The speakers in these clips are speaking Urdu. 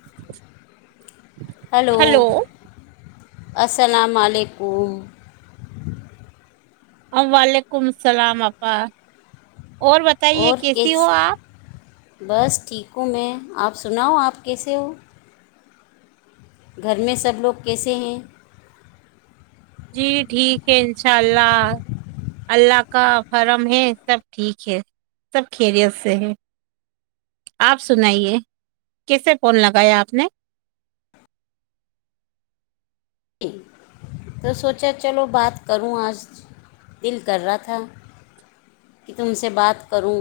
[inaudible] ہلو السلام علیکم وعلیکم السلام آپا اور بتائیے اور کیسی ہو کیس آپ بس ٹھیک ہوں میں آپ سناؤ آپ کیسے ہو گھر میں سب لوگ کیسے ہیں جی ٹھیک ہے انشاء اللہ اللہ کا فرم ہے سب ٹھیک ہے سب خیریت سے ہے آپ سنائیے کیسے فون لگایا آپ نے تو سوچا چلو بات کروں آج دل کر رہا تھا کہ تم سے بات کروں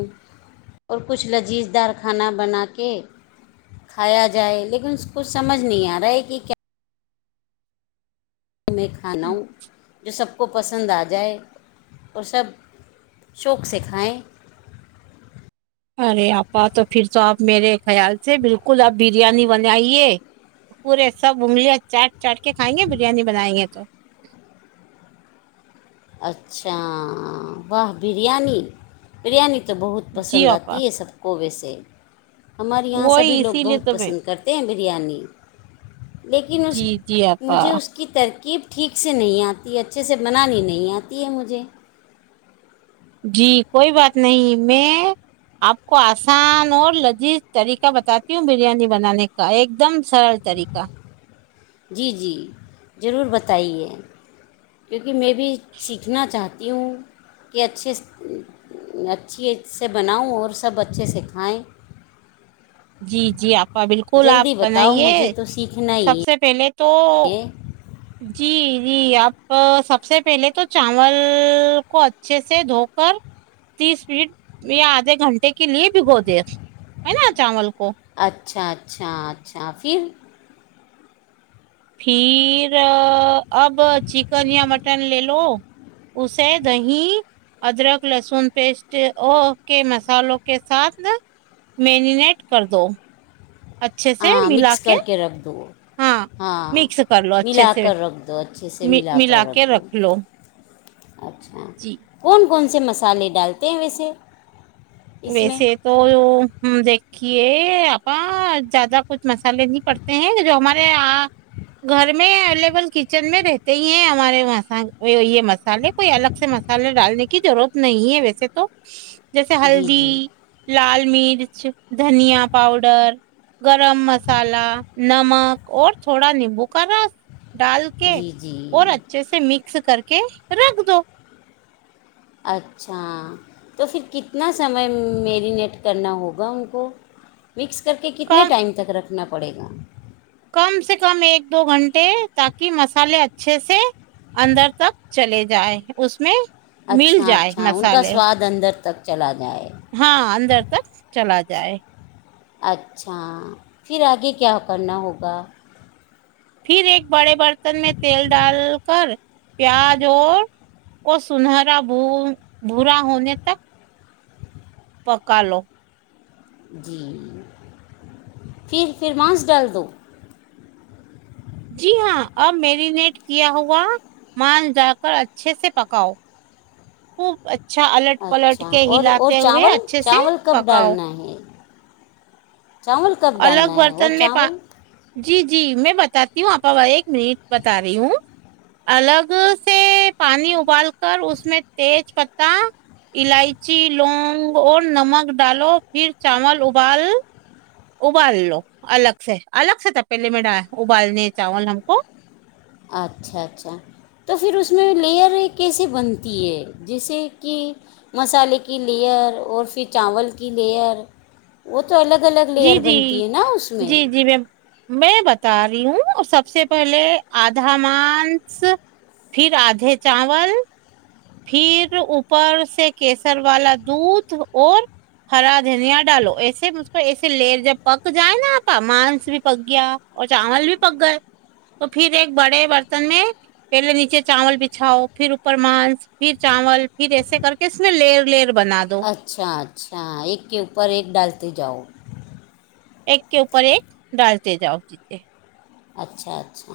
اور کچھ لذیذ دار کھانا بنا کے کھایا جائے لیکن اس ک سمجھ نہیں آ رہا ہے کہ کیا وں میں کھاناوں جو سب کو پسند آ جائے اور سب شوق سے کھائیں ارے آپا تو پھر تو آپ میرے خیال سے بالکل آپ بریانی بنائیے پورے سب انگلیاں چاٹ چاٹ کے کھائیں گے بریانی بنائیں گے تو اچھا واہ بریانی بریانی تو بہت جی پسند آپا آتی ہے سب کو ویسے ایکین ہمارے یہاں سبھی وہی لوگ اسی لیے بہت تو میں پسند کرتے ہیں بریانی لیکن جی جی آپا مجھے اس کی ترکیب ٹھیک سے نہیں آتی اچھے سے بنانی نہیں ہے مجھ جی کوئی بات نہیں میں آپ کو آسان اور لذیذ طریقہ بتاتی ہوں بریانی بنانے کا ایک دم سرل طریقہ جی جی ضرور بتائیے کیونکہ کہ میں بھی سیکھنا چاہتی ہوں کیوں کہ اچھے اچھیے سے بناؤں اور سب اچھے سےکھھائیں جی جی آا بالکل آپ بتاؤ بنائیے مجھے تو سیکھنا سب ہی سے پہلے دو ہے جی جی آپ سب سے پہلے تو چاول کو اچھے سے دھو کر تیس منٹ یا آدھے گھنٹے کے لیے بھگو د ہے نا چاول کو اچھا اچھا اچھا پھر پھر اب چکن یا مٹن لے لو ل اسے دہی ادرک لہسن پیسٹ او کے مسالوں کے ساتھ میرینیٹ کر دو اچھے سے ملا مکس کر کے رکھ دو ہاں مکس کر لو اچھے ملا سے کر رکھ دو اچھے سے ملا کر رکھ دو اچھا جی کون کون سے مسالے ڈالتے ہیں ویسے اس میں ویسے تو دیک یہ آپا زیادہ کچھ مسالے نہیں پڑتے ہیں جو ہمارے گھر میں اویلیبل کچن میں رہتے ہی ہیں ہمارے وہ یہ مسالے کوئی الگ سے مسالے ڈالنے کی ضرورت نہیں ہے ویسے تو جیسے ہل جی ج جی لال [unintelligible] مرچ دھنیا پاؤڈر گرم مسالہ نمک اور تھوڑا نیمبو کا رس ڈال کے جی اور جی اچھے سے مکس کر کے رکھ دو [unintelligible] اچھا تو پھر کتنا سمے میرینیٹ کرنا ہوگا ان کو مکس کر کے کتنے کم ٹائم تک رکھ اٹنا پڑے گا [unintelligible] کم سے کم ایک دو گھنٹے تاکہ مسالے اچھے سے اندر تک چلے جائیں اس میں مل اچھا جائے اچھا ان کا مسالے سواد اندر تک چلا جائے [unintelligible] ہاں اندر تک چلا جائے اچھا پھر آگے کیا کرنا ہوگا پھر ایک بڑے برتن میں تیل ڈال کر پیاز اور کو سنہرا بھورا ہونے تک پکالو [unintelligible] جی پھر پھر مانس ڈال دو جی ہاں اب میرینیٹ کیا ہوا مانج ڈال کر اچھے سے پکاؤ خوب ا اچھا الٹ پلٹ اچھا کے اور اور ہلاتے ہوئے چاول اچھے سے چاول کب پکاؤ ڈالنا ہے چاول کب ڈالنا الگ ہے اور برتن میں چاول جی جی میں بتا [unintelligible] بتاتی ہوں آپ ایک منٹ بتا رہی ہوں الگ سے پانی ابال کر اس میں تیج پتتا الائچی لونگ اور نمک ڈالو پھر چاول ابال [unintelligible] ابال لو الگ سے الگ سے تھا پہلے م ابالنے چاول ہم کو اچھا اچھا تو پھر اس میں لیئر کیسے بنتی ہے جیسے کہ مسالے کی لیئر اور پھر چاول کی لیئر وہ تو الگ الگ جی لیئر جی بنتی ہے نا اس میں جی جی میں میں بتا رہی ہوں اور سب سب سے پہلے آدھا مانس پھر آدھے چاول پھر اوپر سے کیسر والا دودھ اور ہرا دھنیا ڈالو ایسے مجھ کو ایسے لر جب پک جائے نا آپ مانس بھی پک گیا اور چاول بھی پک گئے تو پھر ایک بڑے برتن میں پہلے نیچے چاول بچھاؤ پھر اوپر مانس پھر چاول پھر ایسے کر کے اس میں لر لر اچھا اچھا ایک کے اوپر ایک ڈالتے جاؤ ایک کے اوپر ایک ڈالتے جاؤ دییے اچھا اچھا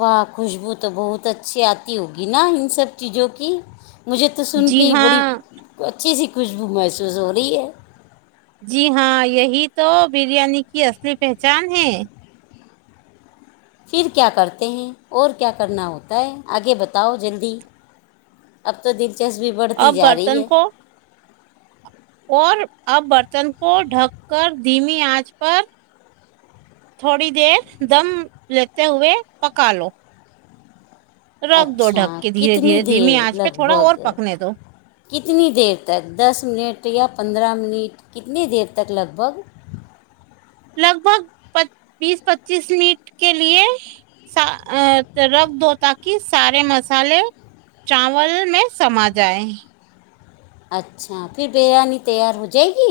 واہ خوشبو تو بہت اچھی آتی ہوگی نا ان سب چیزوں کی مجھے تو سن جی کے بڑی ہاں اچھی سی خوشبو محسوس ہو رہی ہے جی ہاں یہی تو بریانی کی اصلی پہچان ہے پھر کیا کرتے ہیں اور کیا کرنا ہوتا ہے آگے بتاؤ جلدی اب تو دل دلچسپی بڑھتی اب جا رہی برتن ہے کو اور اب برتن کو ڈھک کر دھیمی آنچ پر تھوڑی دیر دم لیتے ہوئے پکا لو رکھ دو اچھا ڈھک کے دھیرے کتنی دھیرے دیر دھیمی آنچ پہ لگ تھوڑا بھگ اور پکنے دو کتنی دیر تک دس منٹ یا پندرہ منٹ کتنی دیر تک لگ بھگ لگ بھگ بیس پچیس منٹ کے لیئے رکھ دو تاکہ سارے مسالے چاول میں سما جائے اچھا پھر بریانی تیار ہو جائے گی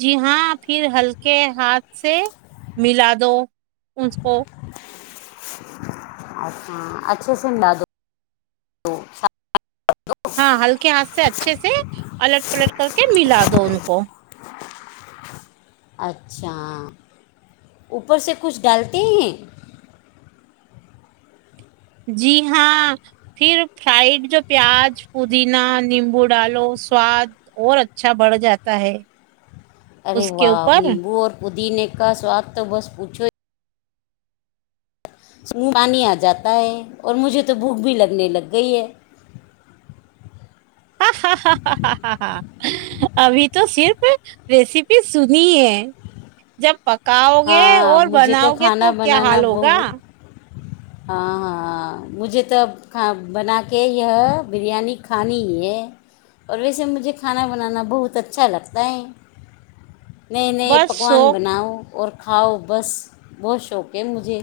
جی ہاں پھر ہلکے ہاتھ سے ملا دو اس کو اچھا اچھا سنڈا دو ہاں ہلکے ہاتھ سے اچھے سے سے الٹ پلٹ کر کے ملا دو ان کو اچھا اوپر سے کچھ ڈالتے ہیں جی ہاں پھر فرائڈ جو پیاز پودینہ نیمبو ڈالو سواد اور اچھا بڑھ جاتا ہے ارے اس کے واہ اوپر نیمبو اور پوچھ دینے کا سواد تو بس پوچھو ہی منہ پانی آ جاتا ہے اور مجھے تو بھوک بھی لگنے لگ گئی ہے ہاں ہ ہ ہ ہ ہ ابھی تو صرف ریسیپی سنی ہے جب پک کاؤ گے ہاں اور مجھے بناؤ گے کھانا تو کیا بنانا حال ہوگا بہت ہاں ہاں مجھے تو اب کھ بنا کے یہ بریانی کھانی ہی ہے اور ویسے مجھے کھانا بنانا بہت اچھا لگتا ہے نئے نئے بس پکوان سو بناؤ اور کھاؤ بس بہت شوق ہے مجھے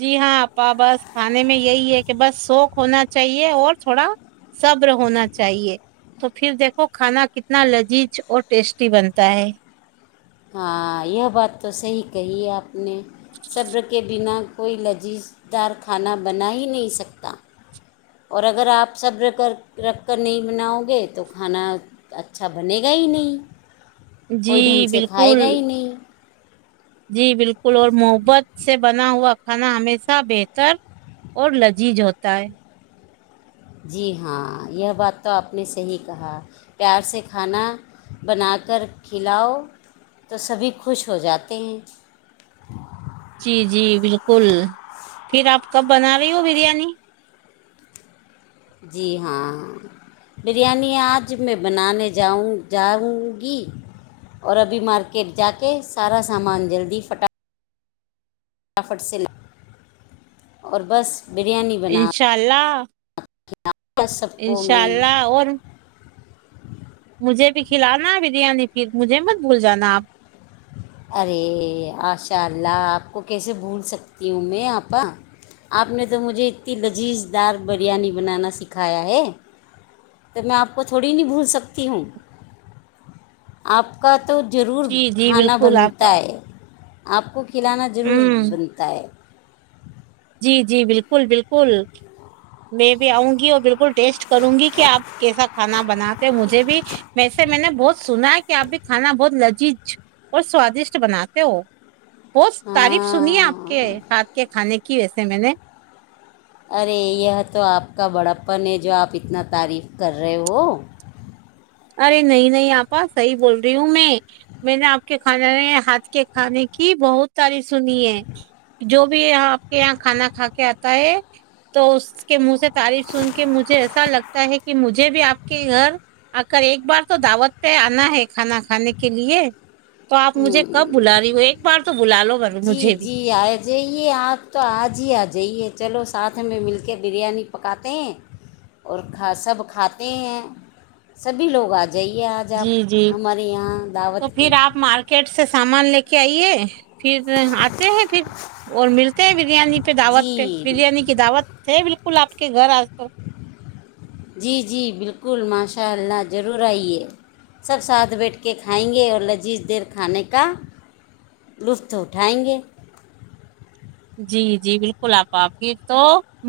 جی ہاں اا بس کھانے میں یہی ہے کہ بس سوق ہونا چاہیے اور تھوڑا صبر ہونا چاہیے تو پھر دیکھو کھانا کتنا لذیذ اور ٹیسٹی بنتا ہے ہاں یہ بات تو صحیح کہیے آپ سبر کے بنا کوئی لذیذ دار کھانا بنا ہی نہیں سکتا اور اگر آپ سب کر رکھ کر نہیں بناؤ گے تو کھانا اچھا بنے گا ہی نہیں جی کوئی ڈھنگ سے کھائے بالکل گا ہی نہیں جی بالکل اور محبت سے بنا ہوا کھانا ہمیشہ بہتر اور لذیذ ہوتا ہے جی ہاں یہ بات تو آپ نے صحیح کہا پیار سے کھانا بنا کر کھلاؤ تو سبھی خوش ہو جاتے ہیں جی جی بالکل پھر آپ کب بنا رہی ہو بریانی جی ہاں ہاں بریانی آج میں بنانے جاؤں جاؤں گی اور ابھی مارکیٹ جا کے سارا سامان جلدی پھٹا مٹافٹ سے ل اور بس انشاء اللہ ہ انشاء اللہ اور مجھے بھی کھلانا ہے بریانی پھر مجھے مت بھول جانا آپ ارے آشاء اللہ آپ کو کیسے بھول سکتی ہوں میں آپا آپ نے تو مجھے اتنی لذیذ دار بریانی بنانا سکھایا ہے تو میں آپ کو تھوڑی نہیں بھول سکتی ہوں آپ کا تو ضرور جی جی کھانا بالکل آپ بنتا ہے آپ کو کھلانا ضرور ہ بنتا ہے جی جی بالکل بالکل میں بھی آؤں گی اور بالکل ٹیسٹ کروں گی کہ آپ کیسا کھانا بناتے ہو مجھے بھی ویسے میں نے بہت سنا ہے کہ آپ بھی کھانا بہت نذیذ اور سوادشٹ بناتے ہو بہت تعریف سنیے آپ ہاں کے ہاتھ کے کھانے کی کی آس م نے ارے یہ تو آپ کا بڑپن ہے جو آپ اتنا تعریف کر رہے ہو ارے نہیں نہیں آپا صحیح بول رہی ہوں میں میں نے آپ کے کھانے ہاتھ کے کھانے کی بہت تعریف سنی ہے جو بھی آپ کے یہاں کھانا کھا کے آتا ہے تو اس کے منہ سے تعریف سن کے مجھے ایسا لگتا ہے کہ مجھے بھی آپ کے گھر اگر ایک بار تو دعوت پہ آنا ہے کھانا کھانے کے لیے تو آپ مجھے ہ کب بلا رہی ہو ایک بار تو بلا لو جی مجھے بھی جی آ جائیے آپ تو آج ہی آ جائیے چلو ساتھ میں مل کے بریانی پکاتے ہیں اور کھا سب کھاتے ہیں سبھی لوگ آجے جائیے آج آپ جی جی ہمارے یہاں دعوت پہ کٹ سے سامان لے کے آئیے پھر آتے ہیں پھر اور ملتے ہیں بریانی پہ دعوت پہ جی بریانی کی دعوت ہے بالک کل آپ کے گھر آ جی جی بالکل ماس ان شاء اللہ ضرور آئیے سب ساتھ بیٹھ کے کھائیں گے اور لذیذ دیر کھانے کا لطف اٹھائیں گے جی جی بالکل آپ پھر تو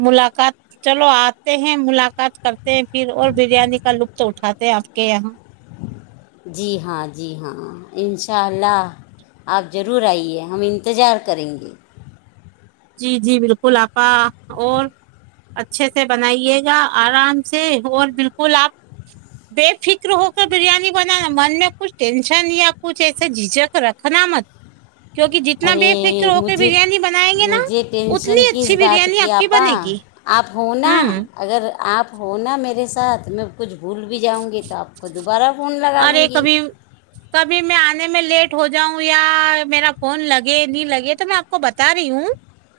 ملاقات چلو آتے ہیں ملاقات کرتے ہیں پھر اور بریانی کا لطف اٹھاتے ہیں آپ کے یہاں جی ہاں جی ہاں ان شاء اللہ آپ ضرور آئیے ہم انتظار کریں گے جی جی بالکل آپا اور اچھے سے بنائیے گا آرام سے اور بالکل آپ بے فکر ہو کر بریانی بنانا من میں کچھ ٹینشن یا کچھ ایسے جھجھک رکھنا مت کیوںکہ جتنا بے فکر ارے ہو کر مجھے بریانی بنائیں گے نا مجھے ٹینشن اتنی کس اچھی بات بریانی کی آپ آپا بنے گی آپ ہو نا ہوں اگر آپ ہو نا میرے ساتھ میں کچھ بھول بھی جاؤں گی تو آپ خود اوررے کبھی کبھی میں آنے میں لیٹ ہو جاؤں یا میرا فون لگے نہیں لگے تو میں آپ کو بتا رہی ہوں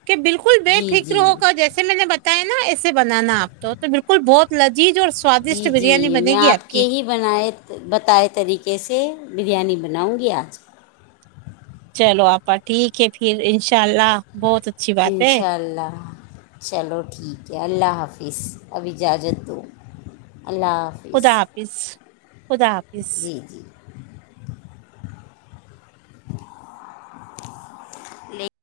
کہ بالکل بے جی فکر جی ہوا جیسے میں نے ب ہے نا ایے بنانا آپ تو بالکل بہت ل جی جو سوادشٹ جی بریانی جی بنے میں گی آپ کی کے ہی بنائے بتائے طریقے سے بریانی بناؤں گی آج چلو آپا ٹھیک ہے پھر انشاء اللہ بہت اچھی بات ان ہے شاء اللہ چلو ٹھیک ہے اللہ حافظ اب اجازت دو اللہ حافظ خداپظ خداپظ ل [inaudible]